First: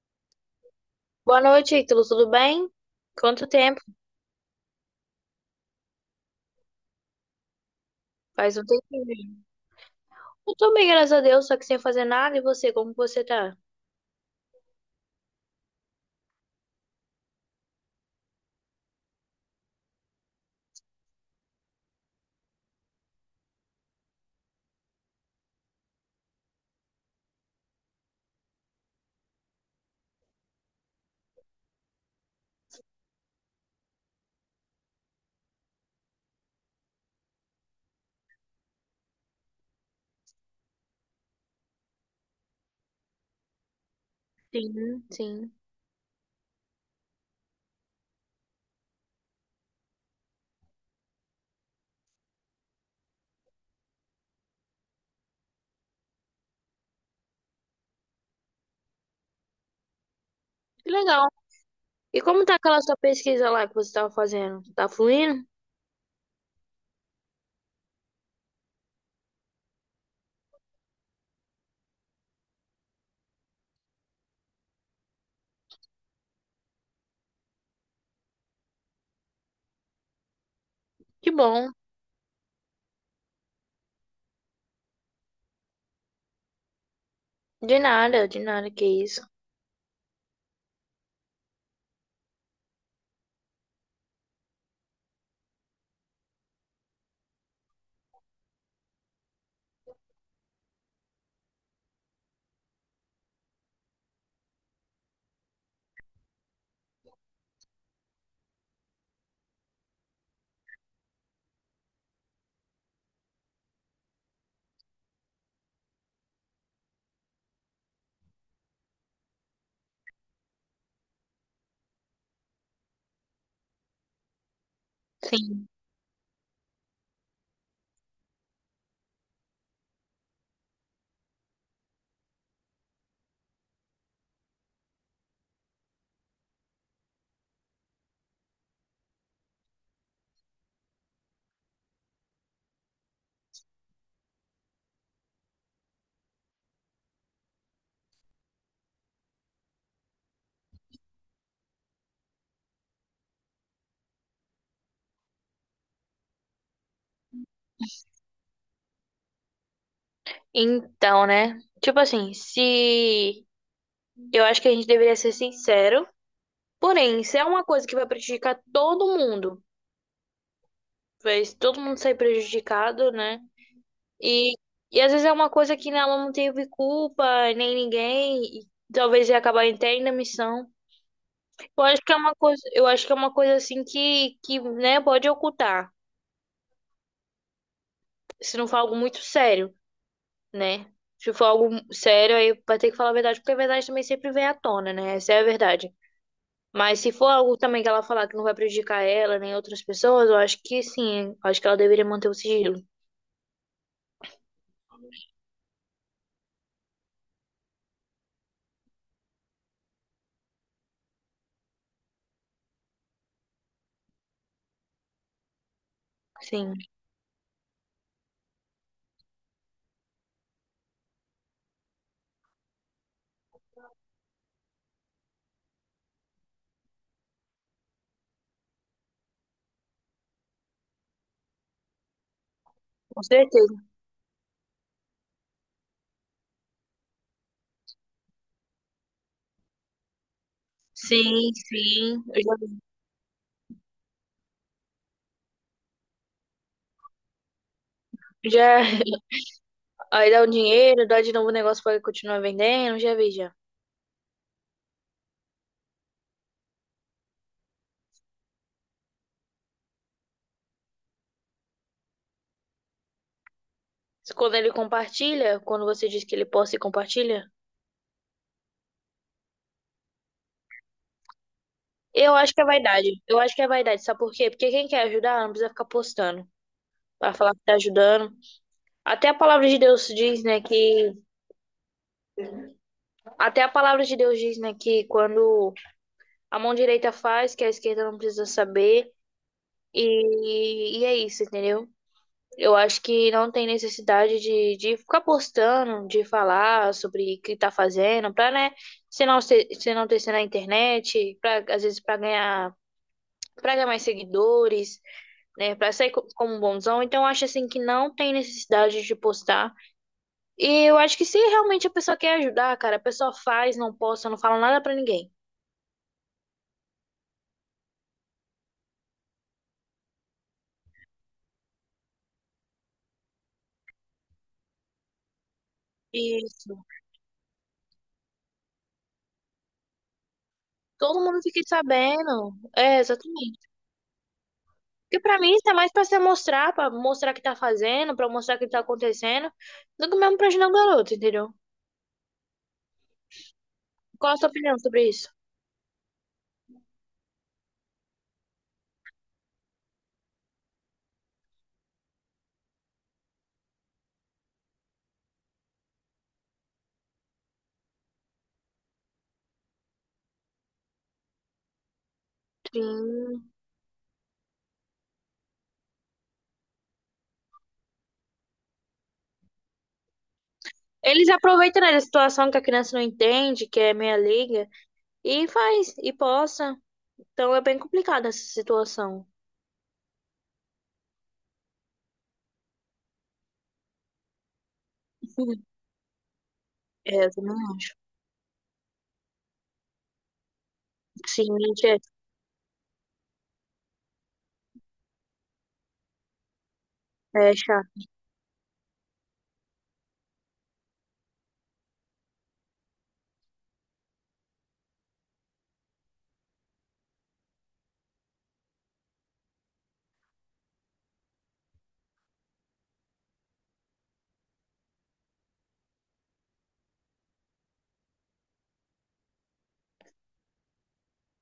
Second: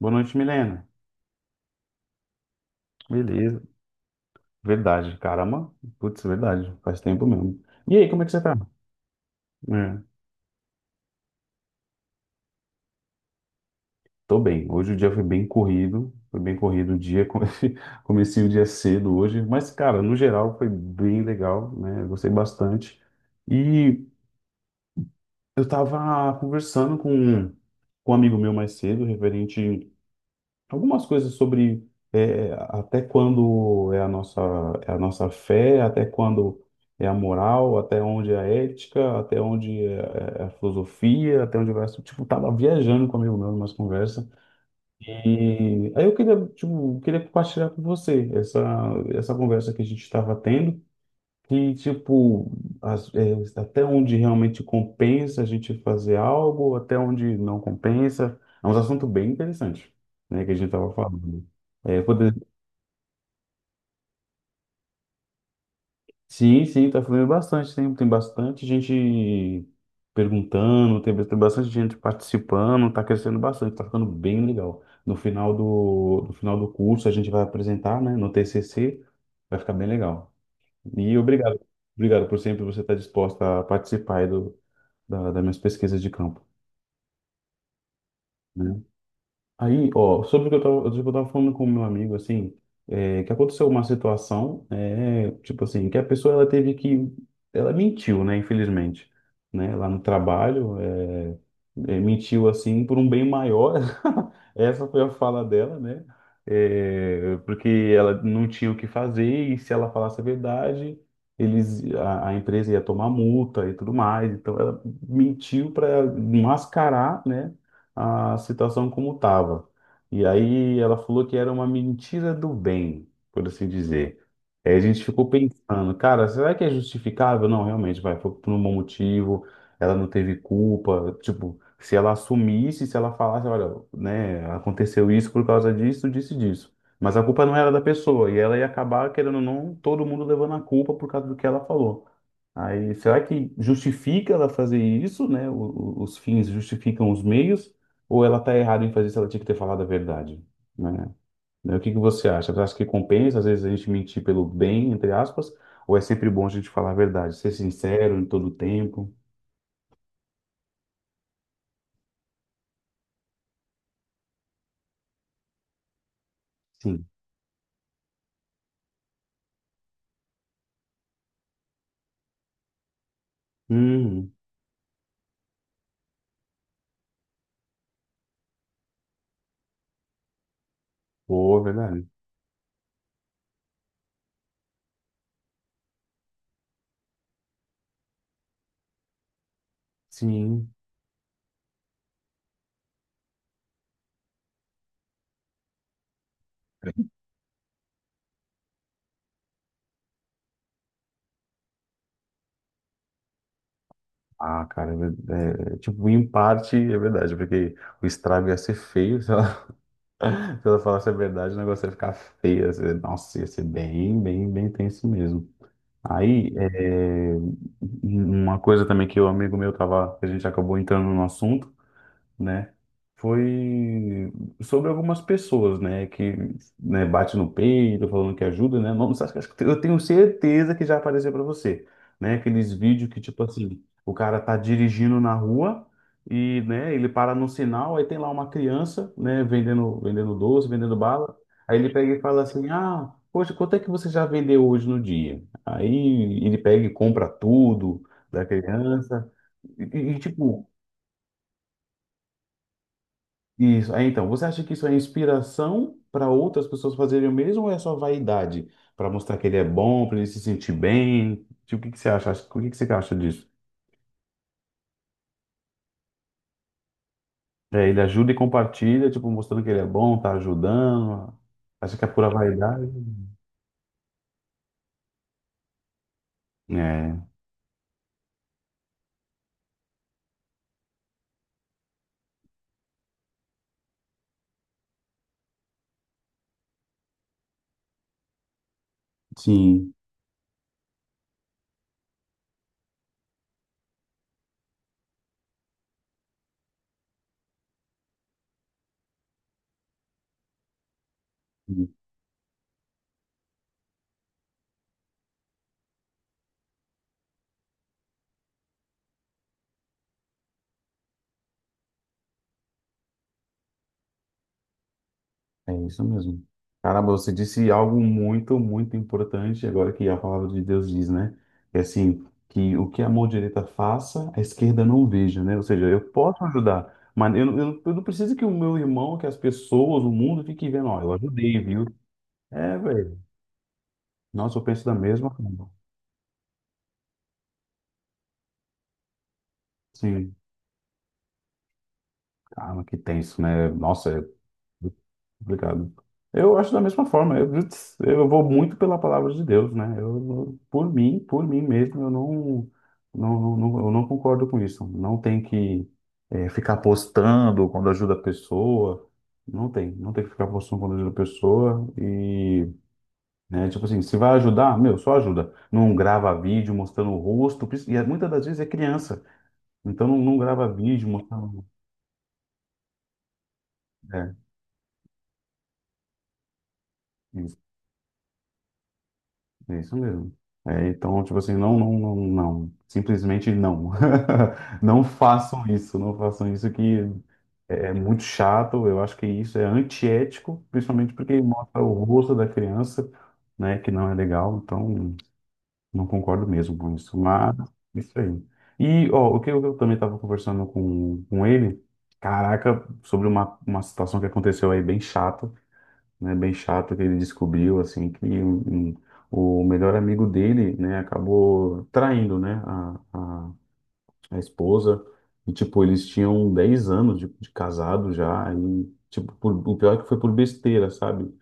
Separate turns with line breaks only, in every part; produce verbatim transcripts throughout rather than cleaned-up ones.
Boa noite, Milena.
Boa noite, Ítalo. Tudo bem? Quanto
Beleza.
tempo?
Verdade, caramba. Putz, verdade. Faz tempo mesmo. E aí, como é que você tá?
Faz um tempinho.
É,
Eu tô bem, graças a Deus, só que sem fazer nada. E você, como você tá?
tô bem. Hoje o dia foi bem corrido. Foi bem corrido o dia. Comecei, comecei o dia cedo hoje. Mas, cara, no geral foi bem legal, né? Eu gostei bastante. E eu tava conversando com, com um amigo meu mais cedo, referente algumas coisas sobre é, até quando é a nossa, é a nossa fé, até quando é a moral, até onde é a ética, até onde é, é a filosofia, até onde vai. Tipo, tava viajando com um amigo meu numa conversa.
Sim, sim.
E aí eu queria, tipo, queria compartilhar com você essa, essa conversa que a gente estava tendo que, tipo, as- é, até onde realmente compensa a gente fazer algo, até onde não compensa. É um assunto bem interessante, né, que a gente
Que
estava
legal.
falando. É,
E
poder.
como tá aquela sua pesquisa lá que você tava fazendo? Tá fluindo?
Sim, sim, está falando bastante, tem, tem bastante gente perguntando, tem, tem bastante gente participando, está crescendo bastante, está ficando bem legal. No final do, no final do curso a gente vai apresentar, né, no T C C, vai ficar bem legal. E
Que
obrigado,
bom.
obrigado por sempre você estar disposta a participar aí do da, das minhas pesquisas de campo,
De nada, de nada,
né?
que isso.
Aí, ó, sobre o que eu tava, sobre o que eu tava falando com o meu amigo, assim, é, que aconteceu uma situação, é, tipo assim, que a pessoa, ela teve que, ela mentiu, né, infelizmente, né, lá no trabalho, é, é, mentiu, assim, por um bem maior, essa foi a fala dela, né, é, porque ela não tinha o que fazer e se ela falasse a verdade, eles, a, a empresa ia tomar multa e tudo mais, então ela mentiu para mascarar, né, a situação como estava. E aí ela falou que era uma mentira do bem, por assim dizer. Aí a gente ficou
Sim.
pensando, cara, será que é justificável? Não, realmente, vai, foi por um bom motivo, ela não teve culpa. Tipo, se ela assumisse, se ela falasse, olha, né, aconteceu isso por causa disso, disso e disso. Mas a culpa não era da pessoa, e ela ia acabar, querendo ou não, todo mundo levando a culpa por causa do que ela falou. Aí, será que justifica ela fazer isso, né? O- o- os fins justificam os meios, ou ela está errada em fazer isso, ela tinha que ter falado a verdade, né? Né, o que que você acha? Você acha que compensa, às vezes, a gente mentir pelo bem, entre aspas, ou é sempre bom a gente falar a verdade, ser sincero em todo o tempo?
Então, né? Tipo assim, se... Eu acho que a gente deveria ser sincero.
Sim.
Porém, se é uma coisa que vai prejudicar todo mundo, vai todo mundo sair prejudicado, né?
Hum,
E, e às vezes é uma coisa que né, ela não teve culpa, nem ninguém, e talvez ia acabar até indo à missão.
boa,
Eu acho
verdade.
que é uma coisa, eu acho que é uma coisa assim que, que, né, pode ocultar, se não for algo muito sério,
Sim.
né? Se for algo sério, aí vai ter que falar a verdade, porque a verdade também sempre vem à tona, né? Essa é a verdade. Mas se for algo também que ela falar que não vai prejudicar ela nem outras pessoas, eu acho que sim, eu acho que ela deveria manter o sigilo.
Ah, cara, é, ver- é, tipo, em parte é verdade, porque o estrago ia ser feio. Se eu falasse a verdade, o negócio ia ficar feio. ia ser- Nossa, ia ser bem, bem, bem tenso mesmo. Aí,
Sim,
é, um, uma coisa também que o amigo meu tava, que a gente acabou entrando no assunto, né? Foi sobre algumas pessoas, né? Que né, bate no peito, falando que ajuda, né? Não, acho, que- acho que eu tenho certeza que já apareceu para você, né? Aqueles vídeos que,
com
tipo
certeza.
assim, o cara tá dirigindo na rua e, né, ele para no sinal, aí tem lá uma criança, né, vendendo, vendendo doce, vendendo bala.
Sim,
Aí ele pega e
sim.
fala assim:
Eu
Ah, poxa, quanto é que você já vendeu hoje no dia? Aí ele pega e compra tudo da
já, já,
criança. E, e,
aí dá o
tipo,
dinheiro, dá de novo o negócio pra ele continuar vendendo, já vi já.
isso. Aí, então, você acha que isso é inspiração para outras pessoas fazerem o mesmo ou é só vaidade? Para mostrar que ele é bom, para ele se sentir bem? Tipo, o que que você acha? O que que você acha disso?
Quando ele compartilha, quando você diz que ele posta e compartilha,
É, ele ajuda e compartilha, tipo, mostrando que ele é bom, tá ajudando. Acha que é pura
eu acho que é
vaidade?
vaidade. Eu acho que é vaidade, sabe por quê? Porque quem quer ajudar não precisa ficar postando
É,
pra falar que tá ajudando. Até a palavra de Deus diz, né, que até a palavra de Deus diz, né, que quando a mão direita faz, que a esquerda não precisa saber.
sim.
E, e é isso, entendeu? Eu acho que não tem necessidade de, de ficar postando, de falar sobre o que tá fazendo, pra, né, se não ser, se não ter na internet, pra, às vezes pra ganhar, pra ganhar mais seguidores, né, pra sair co- como um bonzão. Então, eu acho, assim, que não tem necessidade de postar. E eu acho que se realmente a pessoa quer ajudar, cara, a pessoa faz, não posta, não fala nada pra ninguém.
É isso mesmo. Caramba, você disse algo muito, muito importante agora que a palavra de Deus diz, né? É assim, que o que a mão direita faça, a esquerda não veja, né? Ou seja, eu posso
Isso.
ajudar, mas eu, não- eu, não- eu não preciso que o meu irmão, que as pessoas, o mundo fiquem vendo, ó, eu
Todo mundo
ajudei,
fica
viu?
sabendo.
É,
É,
velho.
exatamente.
Nossa, eu penso da
Porque
mesma
pra mim
forma.
tá mais pra se mostrar, pra mostrar o que tá fazendo, pra mostrar o que tá acontecendo, do que
Sim,
mesmo pra ajudar o garoto, entendeu?
caramba, que tenso, né? Nossa, é
Qual a sua opinião sobre isso?
complicado. Eu acho da mesma forma. Eu, putz, eu vou muito pela palavra de Deus, né? Eu, por mim, por mim mesmo, eu não, não, não, não- eu não concordo com isso. Não tem que eh, ficar postando quando ajuda a pessoa. Não tem, não tem que ficar postando quando ajuda a pessoa. E,
Sim.
né, tipo assim, se vai ajudar, meu, só ajuda. Não grava vídeo mostrando o rosto. Pris- E é- muitas das vezes é criança. Então não, não grava vídeo
Eles
mostrando.
aproveitam, né, da situação que a criança não entende, que é meia
É.
liga, e faz, e posta. Então é bem complicada essa situação.
É isso mesmo. É, então, tipo assim, não, não, não, não. Simplesmente não. Não
Sim.
façam isso, não façam isso que
É, eu também
é é
acho.
muito chato. Eu acho que isso é antiético, principalmente porque
Sim,
mostra
gente, é,
o rosto da criança, né, que não é legal. Então, não concordo mesmo com isso.
é
Mas,
chato.
isso aí. E, ó, o que eu, eu também estava conversando com, com ele, caraca, sobre uma, uma situação que aconteceu aí bem chata, né, bem chato que ele descobriu assim que um- um- o melhor amigo dele, né, acabou traindo, né, a, a, a esposa e tipo eles tinham dez anos de, de casado já e tipo por, o pior é que foi por besteira, sabe?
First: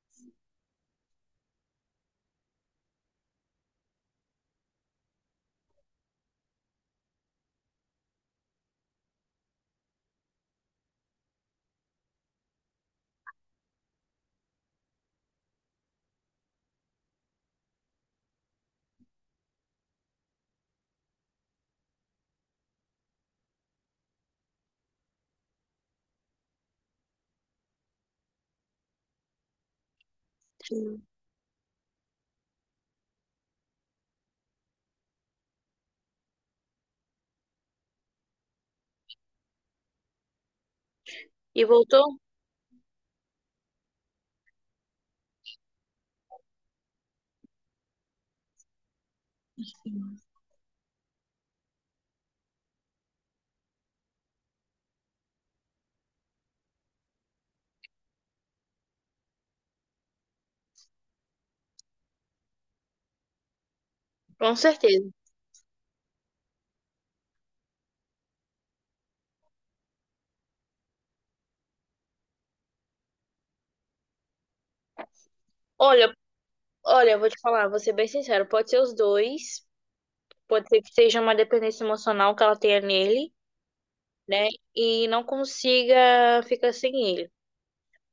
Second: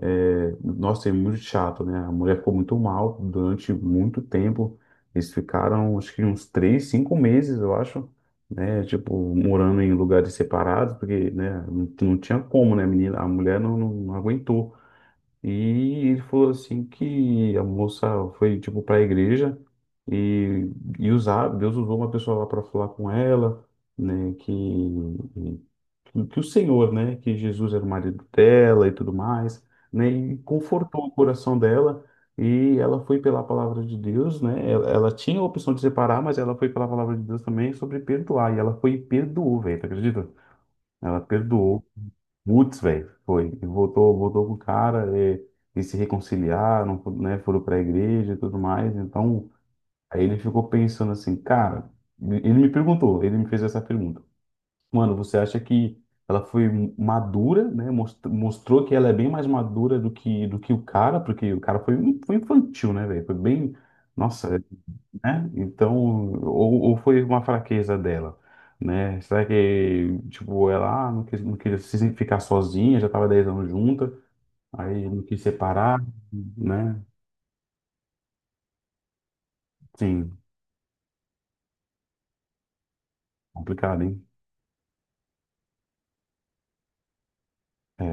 É, nossa, é muito chato, né? A mulher ficou muito mal durante muito tempo. Eles ficaram acho que uns três cinco meses, eu acho. Né, tipo, morando em lugares separados, porque, né, não, não tinha como, né, menina, a mulher não, não não aguentou. E ele falou assim que a moça foi tipo para a igreja e, e usar, Deus usou uma pessoa lá para falar com ela, né, que, que que o Senhor, né, que Jesus era o marido dela e tudo mais, né, e
Sim.
confortou o coração dela e ela foi pela palavra de Deus, né? Ela, ela tinha a opção de separar, mas ela foi pela palavra de Deus também sobre perdoar e ela foi e perdoou, velho, tu acredita? Ela
E
perdoou.
voltou?
Putz, velho, foi. E voltou, voltou com o cara e, e se reconciliaram, né? Foram pra igreja e tudo mais. Então, aí ele ficou pensando assim, cara, ele me perguntou, ele me fez essa pergunta. Mano, você acha que ela foi madura, né? mos- Mostrou que ela é bem mais madura do que, do que o cara, porque o cara foi, foi infantil, né, velho? Foi bem.
Com
Nossa,
certeza.
né? Então, ou, ou foi uma fraqueza dela, né? Será que, tipo, ela ah, não quis, não quis se- ficar sozinha, já estava dez anos junta, aí não quis separar,
Olha,
né?
olha, eu vou te falar, vou ser bem sincero, pode ser os dois,
Sim,
pode ser que seja uma dependência emocional que ela tenha nele.
complicado, hein?
Né? E não consiga ficar sem ele.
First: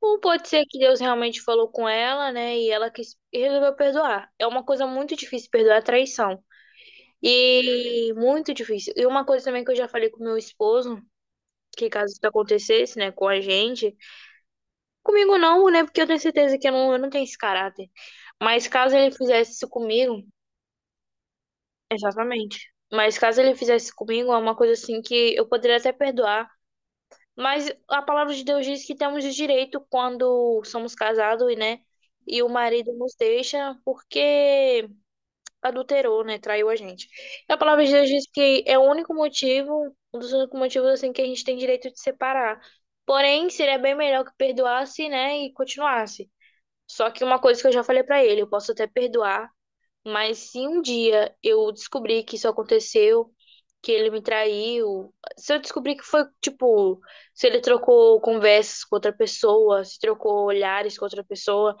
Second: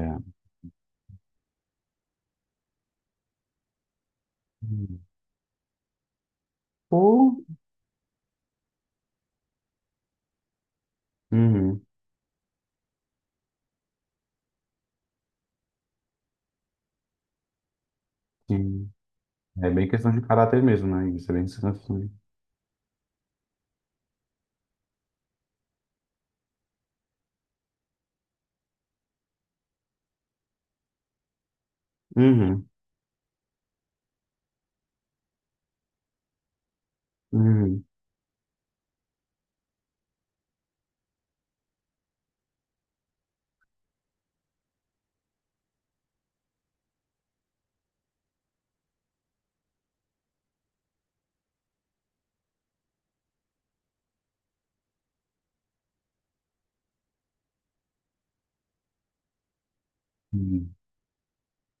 Ou pode ser que Deus realmente falou com ela, né? E ela quis e resolveu perdoar. É uma coisa muito difícil perdoar a traição.
Ou.
E muito difícil. E uma coisa também que eu já falei com meu esposo,
Uhum,
que caso isso acontecesse, né, com a gente, comigo não, né? Porque eu tenho certeza que eu não, eu não tenho esse caráter. Mas
sim.
caso ele fizesse isso
É bem questão de
comigo,
caráter mesmo, né? Isso é bem questão de.
exatamente. Mas caso ele fizesse comigo, é uma coisa assim que eu poderia até perdoar. Mas a palavra de Deus diz que temos o direito quando somos casados, e, né? E o
Uhum,
marido nos deixa porque adulterou, né? Traiu a gente. E a
uhum,
palavra de Deus diz que é o único motivo, um dos únicos motivos, assim, que a gente tem direito de separar. Porém, seria bem melhor que perdoasse, né? E continuasse. Só que uma coisa que eu já falei pra ele, eu posso até perdoar, mas se um dia eu descobrir que isso aconteceu, que ele me traiu, se eu descobrir que foi, tipo, se ele trocou conversas com outra pessoa, se trocou
uhum,
olhares com outra pessoa,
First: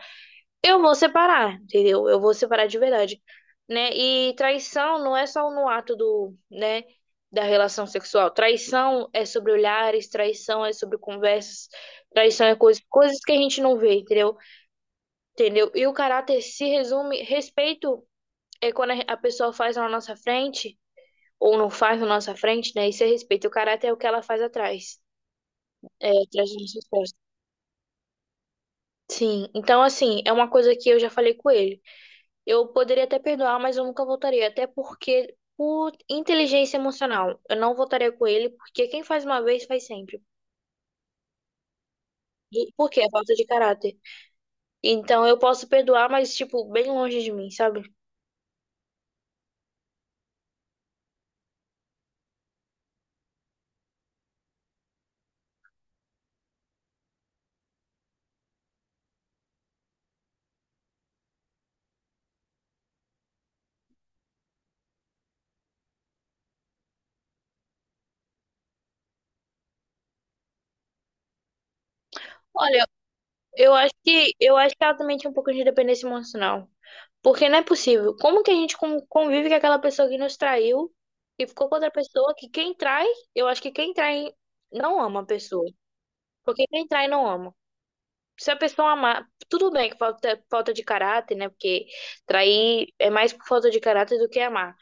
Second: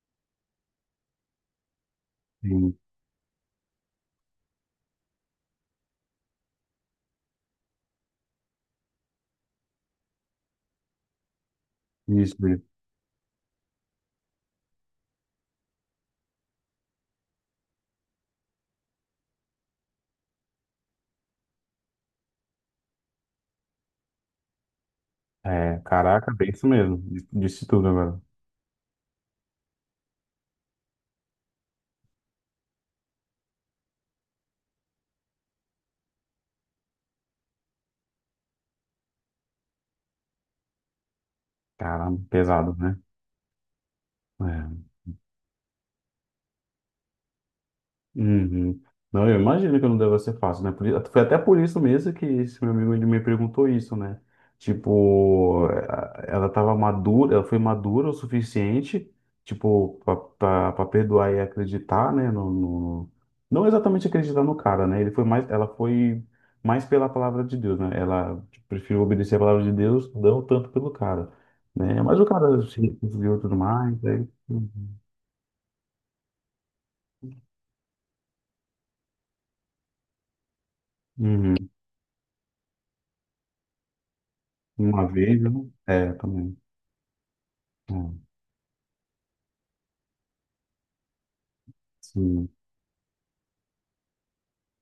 eu vou separar, entendeu? Eu vou separar
sim.
de verdade, né? E traição não é só no ato do, né, da relação sexual. Traição é sobre olhares, traição é sobre conversas,
Isso,
traição é
mesmo.
coisas, coisas que a gente não vê, entendeu? Entendeu? E o caráter se resume respeito é quando a a pessoa faz na nossa frente, ou não faz na nossa frente, né? Isso é respeito. O caráter é o que ela faz atrás,
É,
é,
caraca, bem
atrás das
isso
nossas
mesmo. Disse
costas.
disse tudo agora.
Sim, então assim, é uma coisa que eu já falei com ele. Eu poderia até perdoar, mas eu nunca voltaria, até porque por inteligência emocional, eu não voltaria com ele, porque quem faz uma vez faz sempre.
Caramba,
E
pesado,
por
né?
quê? É falta de caráter.
É.
Então eu posso perdoar, mas tipo, bem longe de mim, sabe?
Uhum. Não, eu imagino que não deva ser fácil, né? Por, i- foi até por isso mesmo que esse meu amigo ele me perguntou isso, né? Tipo, eh, ela estava madura, ela foi madura o suficiente, tipo, para perdoar e acreditar, né? No, no- não exatamente acreditar no cara, né? Ele foi mais, ela foi mais pela palavra de Deus, né? Ela tipo, preferiu obedecer a palavra de Deus, não tanto pelo cara, né? Mas o cara
Olha,
se conseguiu tudo
eu acho
mais, aí,
que eu acho que
uhum.
ela também tinha um pouco de dependência emocional. Porque não é possível. Como que a gente con- convive com aquela pessoa que nos traiu e ficou
Uhum.
com outra pessoa que quem trai, eu acho que quem trai não
Uma
ama a
vez, né?
pessoa.
É, também.
Porque quem trai não ama.
É.
Se a pessoa amar, tudo bem que falta, falta de caráter, né? Porque
Sim,
trair é mais por falta de caráter do que amar.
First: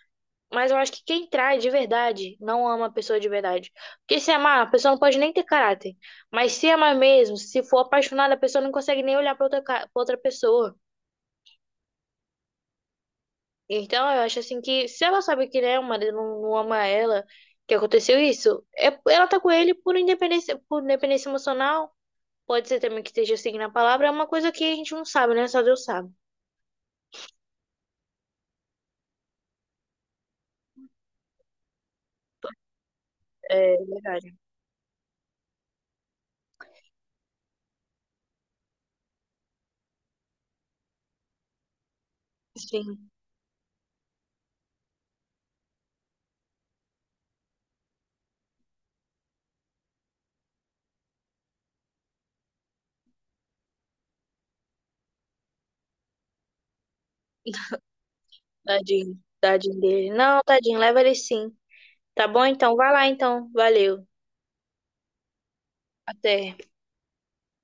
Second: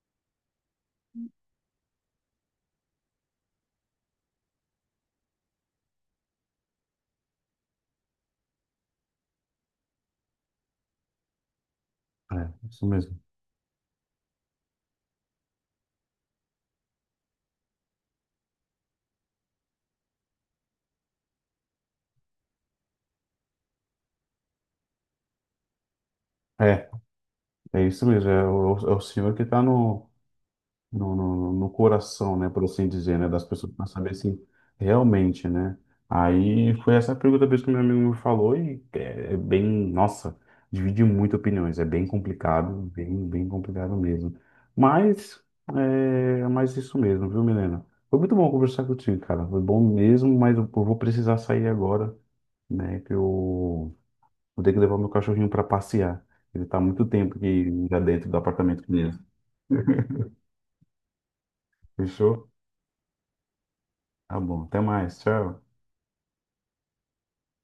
Mas eu acho que quem trai de verdade não ama a pessoa de verdade. Porque se amar, a pessoa não pode nem ter caráter. Mas se amar mesmo, se for apaixonada, a pessoa não consegue nem olhar pra outra, ca- pra outra pessoa.
é isso mesmo.
Então, eu acho assim que se ela sabe que né, o marido não, não ama ela, que aconteceu isso, é, ela tá com ele por independência, por independência emocional. Pode ser também que esteja seguindo a palavra, é uma coisa que a gente não sabe, né? Só Deus sabe.
É, é isso mesmo. É o, é o senhor que está no, no, no, no coração, né, por assim dizer, né, das pessoas
É
para saber
verdade.
se realmente, né. Aí foi essa a pergunta mesmo que meu amigo me falou e é, é bem, nossa, divide muito opiniões. É bem complicado,
Sim,
bem, bem complicado mesmo. Mas é mais isso mesmo, viu, Milena? Foi muito bom conversar contigo, cara. Foi bom mesmo, mas eu eu vou precisar sair agora, né, que eu vou ter que levar meu cachorrinho para passear. Ele tá há muito tempo aqui já dentro do apartamento comigo.
tadinho. Tadinho dele. Não, tadinho, leva ele sim. Tá
Fechou?
bom então? Vai lá então. Valeu.
Tá bom. Até mais. Tchau.
Até.